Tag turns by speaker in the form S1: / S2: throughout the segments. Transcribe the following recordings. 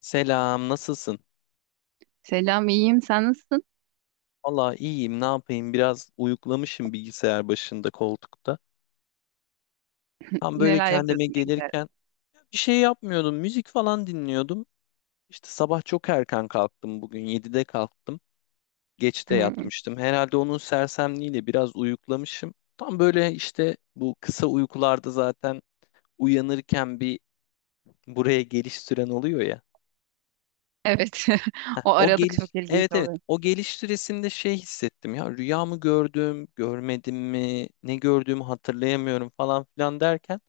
S1: Selam, nasılsın?
S2: Selam, iyiyim. Sen nasılsın?
S1: Valla iyiyim, ne yapayım? Biraz uyuklamışım bilgisayar başında koltukta. Tam böyle
S2: Neler yapıyordun?
S1: kendime
S2: Ne güzel.
S1: gelirken bir şey yapmıyordum, müzik falan dinliyordum. İşte sabah çok erken kalktım bugün, 7'de kalktım. Geç de
S2: Hmm.
S1: yatmıştım. Herhalde onun sersemliğiyle biraz uyuklamışım. Tam böyle işte bu kısa uykularda zaten uyanırken bir buraya geliş süren oluyor ya.
S2: Evet.
S1: Heh,
S2: O
S1: o
S2: aralık
S1: geliş,
S2: çok ilginç
S1: evet, evet,
S2: oluyor.
S1: o geliş süresinde şey hissettim ya, rüya mı gördüm görmedim mi, ne gördüğümü hatırlayamıyorum falan filan derken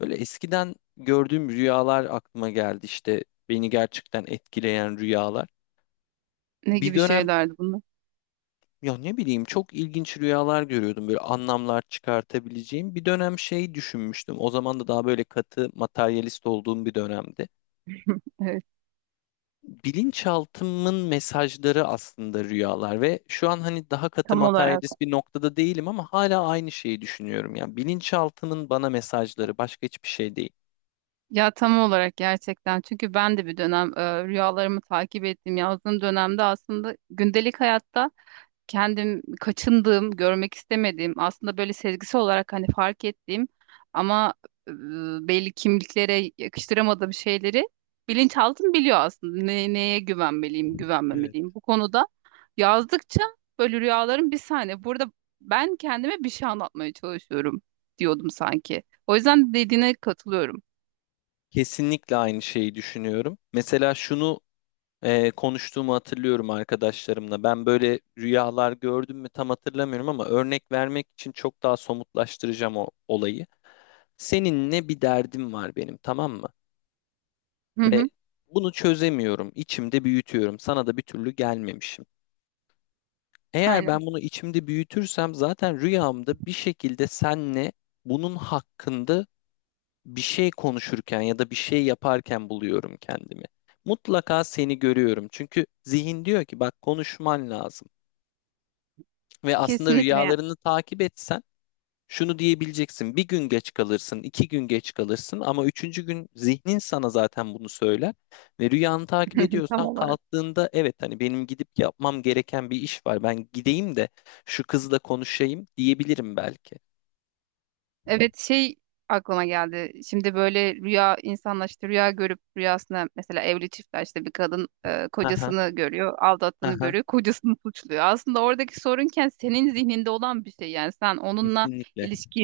S1: böyle eskiden gördüğüm rüyalar aklıma geldi, işte beni gerçekten etkileyen rüyalar.
S2: Ne
S1: Bir
S2: gibi
S1: dönem
S2: şeylerdi bunlar?
S1: ya ne bileyim çok ilginç rüyalar görüyordum, böyle anlamlar çıkartabileceğim bir dönem. Şey düşünmüştüm, o zaman da daha böyle katı materyalist olduğum bir dönemdi.
S2: Evet,
S1: Bilinçaltımın mesajları aslında rüyalar ve şu an hani daha katı
S2: tam olarak.
S1: materyalist bir noktada değilim ama hala aynı şeyi düşünüyorum. Yani bilinçaltımın bana mesajları, başka hiçbir şey değil.
S2: Ya tam olarak gerçekten. Çünkü ben de bir dönem rüyalarımı takip ettim. Yazdığım dönemde aslında gündelik hayatta kendim kaçındığım, görmek istemediğim, aslında böyle sezgisi olarak hani fark ettiğim ama e, belli kimliklere yakıştıramadığım şeyleri bilinçaltım biliyor aslında. Ne, neye güvenmeliyim,
S1: Evet.
S2: güvenmemeliyim. Bu konuda yazdıkça böyle rüyalarım, bir saniye. Burada ben kendime bir şey anlatmaya çalışıyorum diyordum sanki. O yüzden dediğine katılıyorum.
S1: Kesinlikle aynı şeyi düşünüyorum. Mesela şunu konuştuğumu hatırlıyorum arkadaşlarımla. Ben böyle rüyalar gördüm mü tam hatırlamıyorum ama örnek vermek için çok daha somutlaştıracağım o olayı. Seninle bir derdim var benim, tamam mı?
S2: Hı hı,
S1: Ve bunu çözemiyorum. İçimde büyütüyorum. Sana da bir türlü gelmemişim. Eğer
S2: aynen.
S1: ben bunu içimde büyütürsem zaten rüyamda bir şekilde senle bunun hakkında bir şey konuşurken ya da bir şey yaparken buluyorum kendimi. Mutlaka seni görüyorum. Çünkü zihin diyor ki bak, konuşman lazım. Ve aslında
S2: Kesinlikle
S1: rüyalarını takip etsen şunu diyebileceksin: bir gün geç kalırsın, iki gün geç kalırsın ama üçüncü gün zihnin sana zaten bunu söyler. Ve rüyanı takip
S2: yani. Tam
S1: ediyorsan
S2: olarak.
S1: kalktığında evet, hani benim gidip yapmam gereken bir iş var. Ben gideyim de şu kızla konuşayım diyebilirim belki.
S2: Evet, şey aklıma geldi. Şimdi böyle rüya insanlar işte rüya görüp rüyasına, mesela evli çiftler işte, bir kadın
S1: Aha,
S2: kocasını görüyor, aldattığını
S1: aha,
S2: görüyor, kocasını suçluyor. Aslında oradaki sorunken senin zihninde olan bir şey, yani sen onunla
S1: kesinlikle,
S2: ilişki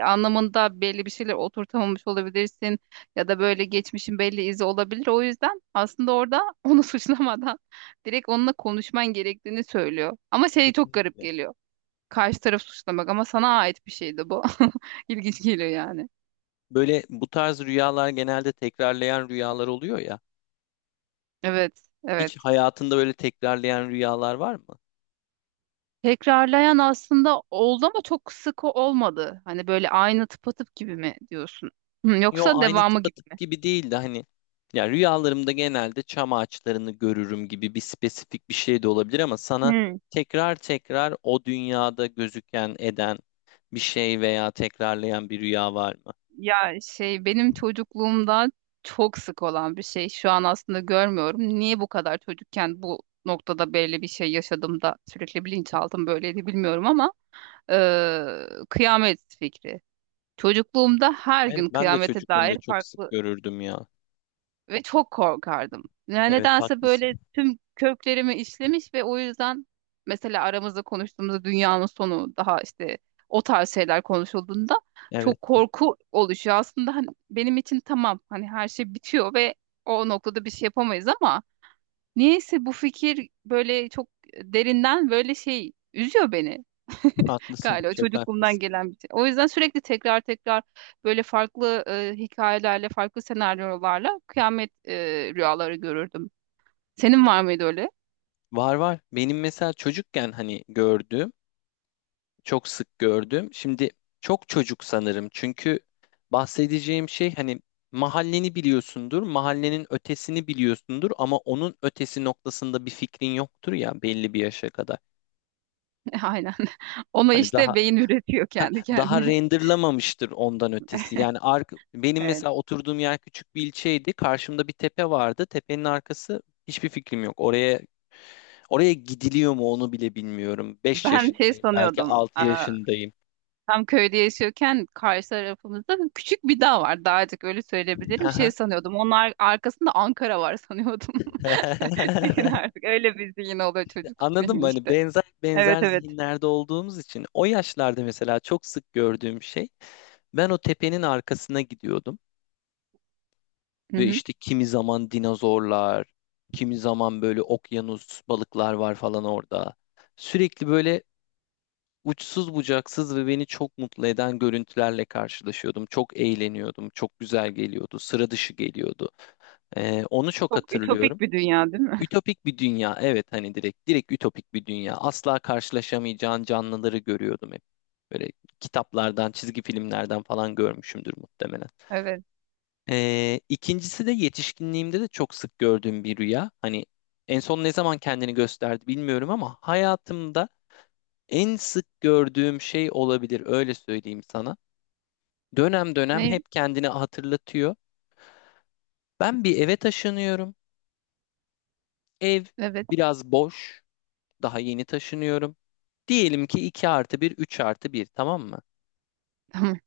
S2: anlamında belli bir şeyler oturtamamış olabilirsin ya da böyle geçmişin belli izi olabilir. O yüzden aslında orada onu suçlamadan direkt onunla konuşman gerektiğini söylüyor. Ama şey çok garip
S1: kesinlikle.
S2: geliyor. Karşı taraf suçlamak ama sana ait bir şeydi bu. İlginç geliyor yani.
S1: Böyle bu tarz rüyalar genelde tekrarlayan rüyalar oluyor ya.
S2: Evet,
S1: Hiç
S2: evet.
S1: hayatında böyle tekrarlayan rüyalar var mı?
S2: Tekrarlayan aslında oldu ama çok sık olmadı. Hani böyle aynı, tıpatıp gibi mi diyorsun? Hı,
S1: Yo,
S2: yoksa
S1: aynı
S2: devamı gibi
S1: tıpatıp
S2: mi?
S1: gibi değildi hani. Ya rüyalarımda genelde çam ağaçlarını görürüm gibi, bir spesifik bir şey de olabilir ama sana
S2: Hı.
S1: tekrar tekrar o dünyada gözüken eden bir şey veya tekrarlayan bir rüya var mı?
S2: Ya şey, benim çocukluğumda çok sık olan bir şey. Şu an aslında görmüyorum. Niye bu kadar çocukken bu noktada belli bir şey yaşadım da sürekli bilinçaltım böyleydi bilmiyorum ama kıyamet fikri. Çocukluğumda her
S1: Evet,
S2: gün
S1: ben de
S2: kıyamete
S1: çocukluğumda
S2: dair
S1: çok sık
S2: farklı
S1: görürdüm ya.
S2: ve çok korkardım. Yani
S1: Evet,
S2: nedense
S1: haklısın.
S2: böyle tüm köklerimi işlemiş ve o yüzden mesela aramızda konuştuğumuzda dünyanın sonu daha işte, o tarz şeyler konuşulduğunda
S1: Evet,
S2: çok korku oluşuyor. Aslında hani benim için tamam, hani her şey bitiyor ve o noktada bir şey yapamayız ama niyeyse bu fikir böyle çok derinden böyle şey, üzüyor beni.
S1: haklısın.
S2: Galiba
S1: Çok
S2: çocukluğumdan
S1: haklısın.
S2: gelen bir şey. O yüzden sürekli tekrar tekrar böyle farklı hikayelerle, farklı senaryolarla kıyamet rüyaları görürdüm. Senin var mıydı öyle?
S1: Var var. Benim mesela çocukken hani gördüğüm, çok sık gördüğüm. Şimdi çok çocuk sanırım. Çünkü bahsedeceğim şey, hani mahalleni biliyorsundur, mahallenin ötesini biliyorsundur ama onun ötesi noktasında bir fikrin yoktur ya belli bir yaşa kadar.
S2: Aynen. Onu
S1: Hani daha
S2: işte beyin üretiyor
S1: ha,
S2: kendi
S1: daha
S2: kendine.
S1: renderlamamıştır ondan ötesi. Benim
S2: Evet.
S1: mesela oturduğum yer küçük bir ilçeydi. Karşımda bir tepe vardı. Tepenin arkası, hiçbir fikrim yok. Oraya gidiliyor mu onu bile bilmiyorum. 5
S2: Ben şey
S1: yaşındayım, belki
S2: sanıyordum.
S1: 6
S2: Aa,
S1: yaşındayım.
S2: tam köyde yaşıyorken karşı tarafımızda küçük bir dağ var. Dağcık öyle söyleyebilirim.
S1: Aha.
S2: Şey sanıyordum. Onun arkasında Ankara var sanıyordum. Düşün artık. Öyle bir zihin oluyor, çocuk
S1: Anladın mı?
S2: zihni
S1: Hani
S2: işte.
S1: benzer
S2: Evet,
S1: benzer
S2: evet.
S1: zihinlerde olduğumuz için o yaşlarda mesela çok sık gördüğüm şey, ben o tepenin arkasına gidiyordum
S2: Hı
S1: ve
S2: hı.
S1: işte kimi zaman dinozorlar, kimi zaman böyle okyanus balıklar var falan orada. Sürekli böyle uçsuz bucaksız ve beni çok mutlu eden görüntülerle karşılaşıyordum. Çok eğleniyordum, çok güzel geliyordu, sıra dışı geliyordu. Onu çok
S2: Çok ütopik
S1: hatırlıyorum.
S2: bir dünya değil mi?
S1: Ütopik bir dünya, evet, hani direkt direkt ütopik bir dünya. Asla karşılaşamayacağın canlıları görüyordum hep. Böyle kitaplardan, çizgi filmlerden falan görmüşümdür muhtemelen.
S2: Evet.
S1: İkincisi de yetişkinliğimde de çok sık gördüğüm bir rüya. Hani en son ne zaman kendini gösterdi bilmiyorum ama hayatımda en sık gördüğüm şey olabilir, öyle söyleyeyim sana. Dönem dönem
S2: Ne?
S1: hep kendini hatırlatıyor. Ben bir eve taşınıyorum. Ev
S2: Evet.
S1: biraz boş. Daha yeni taşınıyorum. Diyelim ki 2 artı bir, 3 artı bir, tamam mı?
S2: Tamam.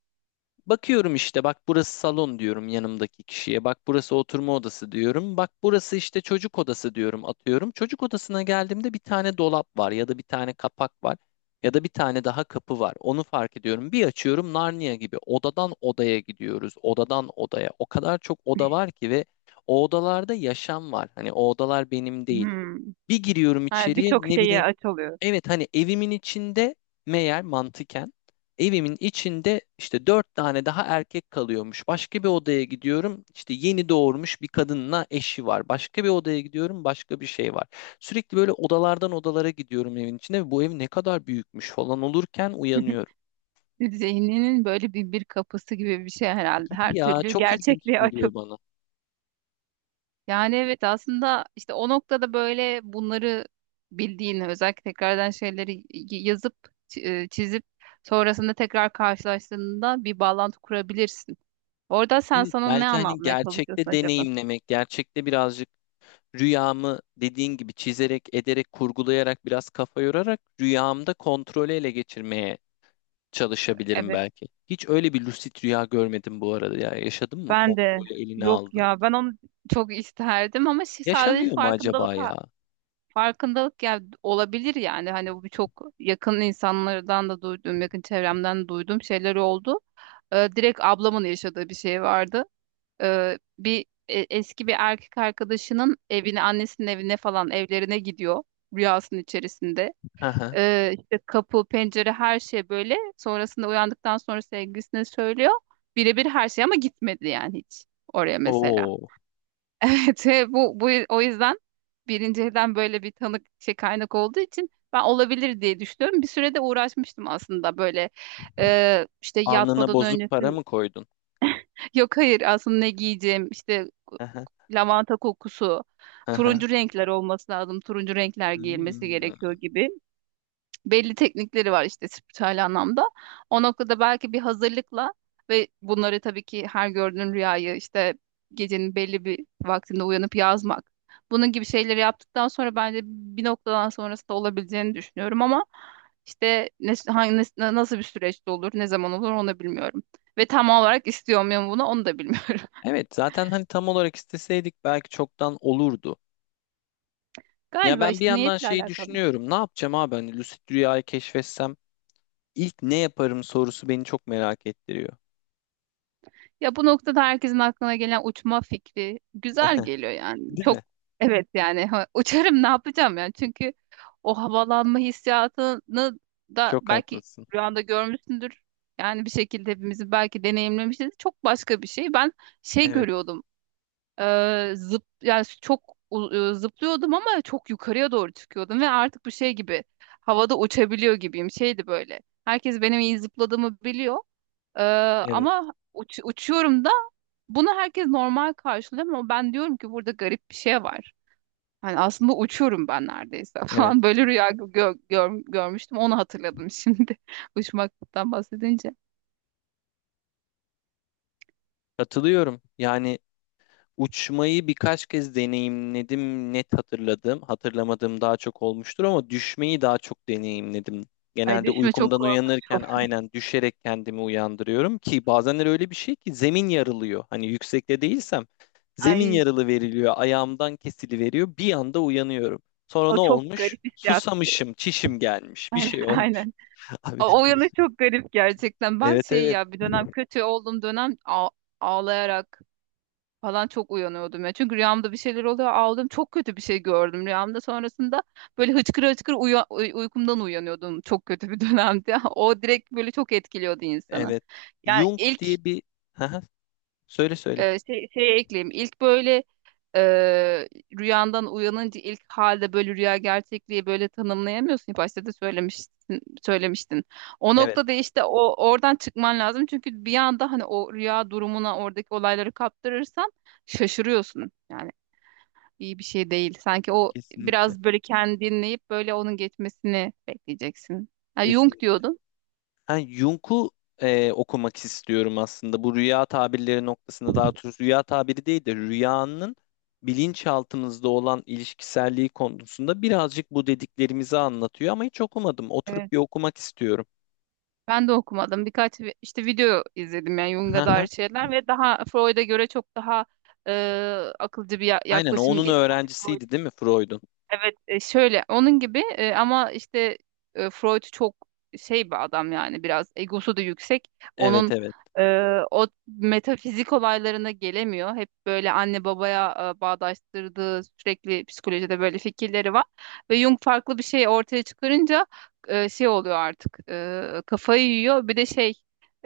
S1: Bakıyorum işte, bak burası salon diyorum yanımdaki kişiye. Bak burası oturma odası diyorum. Bak burası işte çocuk odası diyorum, atıyorum. Çocuk odasına geldiğimde bir tane dolap var ya da bir tane kapak var ya da bir tane daha kapı var. Onu fark ediyorum. Bir açıyorum, Narnia gibi odadan odaya gidiyoruz. Odadan odaya. O kadar çok oda var ki ve o odalarda yaşam var. Hani o odalar benim değil.
S2: Hmm.
S1: Bir giriyorum
S2: Ha,
S1: içeriye,
S2: birçok
S1: ne
S2: şeye
S1: bileyim.
S2: aç oluyor.
S1: Evet, hani evimin içinde meğer mantıken evimin içinde işte dört tane daha erkek kalıyormuş. Başka bir odaya gidiyorum, işte yeni doğurmuş bir kadınla eşi var. Başka bir odaya gidiyorum, başka bir şey var. Sürekli böyle odalardan odalara gidiyorum evin içinde ve bu ev ne kadar büyükmüş falan olurken uyanıyorum.
S2: Zihninin böyle bir kapısı gibi bir şey herhalde. Her
S1: Gibi ya,
S2: türlü
S1: çok ilginç
S2: gerçekliğe aç.
S1: geliyor bana.
S2: Yani evet, aslında işte o noktada böyle bunları bildiğini, özellikle tekrardan şeyleri yazıp çizip sonrasında tekrar karşılaştığında bir bağlantı kurabilirsin. Orada sen
S1: Evet,
S2: sana ne
S1: belki hani
S2: anlatmaya çalışıyorsun
S1: gerçekte
S2: acaba?
S1: deneyimlemek, gerçekte birazcık rüyamı, dediğin gibi çizerek, ederek, kurgulayarak biraz kafa yorarak rüyamda kontrolü ele geçirmeye çalışabilirim
S2: Evet,
S1: belki. Hiç öyle bir lucid rüya görmedim bu arada ya. Yaşadın mı?
S2: ben de.
S1: Kontrolü eline
S2: Yok
S1: aldın.
S2: ya, ben onu çok isterdim ama sadece
S1: Yaşanıyor mu acaba ya?
S2: farkındalık ya, olabilir yani. Hani bu çok yakın insanlardan da duyduğum, yakın çevremden duyduğum şeyler oldu. Direkt ablamın yaşadığı bir şey vardı. Bir eski bir erkek arkadaşının evine, annesinin evine falan, evlerine gidiyor rüyasının içerisinde.
S1: Hı hı.
S2: İşte kapı, pencere her şey böyle. Sonrasında uyandıktan sonra sevgilisine söylüyor. Birebir her şey, ama gitmedi yani hiç oraya mesela.
S1: Oo.
S2: Evet, bu, o yüzden birinci elden böyle bir tanık, şey, kaynak olduğu için ben olabilir diye düşünüyorum. Bir sürede uğraşmıştım aslında böyle, işte
S1: Alnına
S2: yatmadan
S1: bozuk para
S2: öncesin.
S1: mı koydun?
S2: Yok, hayır, aslında ne giyeceğim işte,
S1: Aha,
S2: lavanta kokusu,
S1: aha.
S2: turuncu renkler olması lazım. Turuncu renkler giyilmesi
S1: Hmm.
S2: gerekiyor gibi. Belli teknikleri var işte, spiritüel anlamda. O noktada belki bir hazırlıkla, ve bunları tabii ki her gördüğün rüyayı işte gecenin belli bir vaktinde uyanıp yazmak. Bunun gibi şeyleri yaptıktan sonra bence bir noktadan sonrası da olabileceğini düşünüyorum ama işte ne, hangi, nasıl bir süreçte olur, ne zaman olur onu da bilmiyorum. Ve tam olarak istiyor muyum bunu, onu da bilmiyorum.
S1: Evet, zaten hani tam olarak isteseydik belki çoktan olurdu. Ya
S2: Galiba
S1: ben bir
S2: işte
S1: yandan
S2: niyetle
S1: şeyi
S2: alakalı.
S1: düşünüyorum. Ne yapacağım abi, hani lucid rüyayı keşfetsem ilk ne yaparım sorusu beni çok merak ettiriyor.
S2: Ya bu noktada herkesin aklına gelen uçma fikri güzel geliyor yani.
S1: Değil
S2: Çok,
S1: mi?
S2: evet yani, ha, uçarım ne yapacağım yani. Çünkü o havalanma hissiyatını da
S1: Çok
S2: belki
S1: haklısın.
S2: rüyanda görmüşsündür. Yani bir şekilde hepimizi belki deneyimlemişiz. Çok başka bir şey. Ben şey
S1: Evet,
S2: görüyordum. Zıp, yani çok zıplıyordum ama çok yukarıya doğru çıkıyordum ve artık bu şey gibi, havada uçabiliyor gibiyim. Şeydi böyle. Herkes benim iyi zıpladığımı biliyor. E,
S1: evet,
S2: Ama uçuyorum da, bunu herkes normal karşılıyor ama ben diyorum ki burada garip bir şey var. Hani aslında uçuyorum ben neredeyse
S1: evet.
S2: falan. Böyle rüya görmüştüm. Onu hatırladım şimdi. Uçmaktan bahsedince.
S1: Katılıyorum. Yani uçmayı birkaç kez deneyimledim. Net hatırladım. Hatırlamadığım daha çok olmuştur ama düşmeyi daha çok deneyimledim.
S2: Ay,
S1: Genelde
S2: düşme çok
S1: uykumdan
S2: korkunç
S1: uyanırken
S2: oldu.
S1: aynen düşerek kendimi uyandırıyorum ki bazenler öyle bir şey ki zemin yarılıyor. Hani yüksekte değilsem zemin
S2: Ay,
S1: yarılı veriliyor, ayağımdan kesili veriyor. Bir anda uyanıyorum. Sonra
S2: o
S1: ne
S2: çok
S1: olmuş?
S2: garip hissiyat.
S1: Susamışım, çişim gelmiş, bir
S2: Aynen,
S1: şey olmuş.
S2: aynen.
S1: Abi.
S2: O yanı çok garip gerçekten. Ben
S1: Evet,
S2: şey,
S1: evet.
S2: ya bir dönem kötü olduğum dönem, ağlayarak falan çok uyanıyordum ya. Çünkü rüyamda bir şeyler oluyor. Ağladım. Çok kötü bir şey gördüm rüyamda. Sonrasında böyle hıçkıra hıçkıra uykumdan uyanıyordum. Çok kötü bir dönemdi. O direkt böyle çok etkiliyordu insanı.
S1: Evet.
S2: Yani
S1: Jung
S2: ilk,
S1: diye bir haha, söyle söyle.
S2: şeye ekleyeyim. İlk böyle, e, rüyandan uyanınca ilk halde böyle rüya gerçekliği böyle tanımlayamıyorsun. Başta da söylemiştin, söylemiştin. O
S1: Evet,
S2: noktada işte o, oradan çıkman lazım. Çünkü bir anda hani o rüya durumuna, oradaki olayları kaptırırsan şaşırıyorsun. Yani iyi bir şey değil. Sanki o
S1: kesinlikle.
S2: biraz böyle kendini dinleyip böyle onun geçmesini bekleyeceksin. Ha, Jung
S1: Kesinlikle.
S2: diyordun.
S1: Ha, Jung'u okumak istiyorum aslında. Bu rüya tabirleri noktasında, daha doğrusu rüya tabiri değil de rüyanın bilinçaltımızda olan ilişkiselliği konusunda birazcık bu dediklerimizi anlatıyor ama hiç okumadım. Oturup
S2: Evet.
S1: bir okumak istiyorum.
S2: Ben de okumadım. Birkaç işte video izledim, yani Jung'a dair
S1: Haha.
S2: şeyler, ve daha Freud'a göre çok daha e, akılcı bir
S1: Aynen, o
S2: yaklaşım
S1: onun
S2: geliyor. Yani,
S1: öğrencisiydi değil mi Freud'un?
S2: evet, şöyle onun gibi, ama işte Freud çok şey bir adam yani, biraz egosu da yüksek.
S1: Evet,
S2: Onun
S1: evet.
S2: e, o metafizik olaylarına gelemiyor. Hep böyle anne babaya bağdaştırdığı, sürekli psikolojide böyle fikirleri var. Ve Jung farklı bir şey ortaya çıkarınca şey oluyor artık, kafayı yiyor. Bir de şey,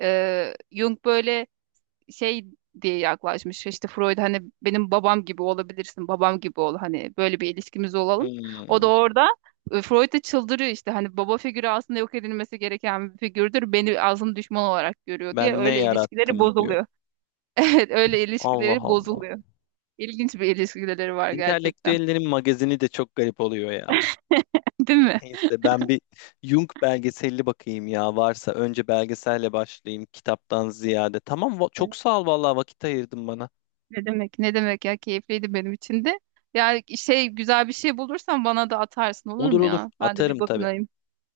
S2: Jung böyle şey diye yaklaşmış. İşte Freud, hani benim babam gibi olabilirsin, babam gibi ol, hani böyle bir ilişkimiz olalım. O da
S1: Hmm,
S2: orada Freud da çıldırıyor işte, hani baba figürü aslında yok edilmesi gereken bir figürdür. Beni aslında düşman olarak görüyor diye,
S1: Ben ne
S2: öyle ilişkileri
S1: yarattım diyor.
S2: bozuluyor. Evet, öyle
S1: Allah
S2: ilişkileri
S1: Allah.
S2: bozuluyor. İlginç bir ilişkileri var gerçekten.
S1: Entelektüellerin magazini de çok garip oluyor ya.
S2: Değil mi?
S1: Neyse, ben bir Jung belgeselli bakayım ya, varsa önce belgeselle başlayayım kitaptan ziyade. Tamam, çok sağ ol vallahi, vakit ayırdın bana.
S2: Ne demek? Ne demek ya, keyifliydi benim için de. Yani şey, güzel bir şey bulursan bana da atarsın olur
S1: Olur
S2: mu
S1: olur,
S2: ya? Ben de bir
S1: atarım tabii.
S2: bakınayım.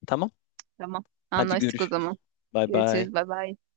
S1: Tamam,
S2: Tamam.
S1: hadi
S2: Anlaştık o zaman.
S1: görüşürüz. Bay bay.
S2: Görüşürüz. Bay bay.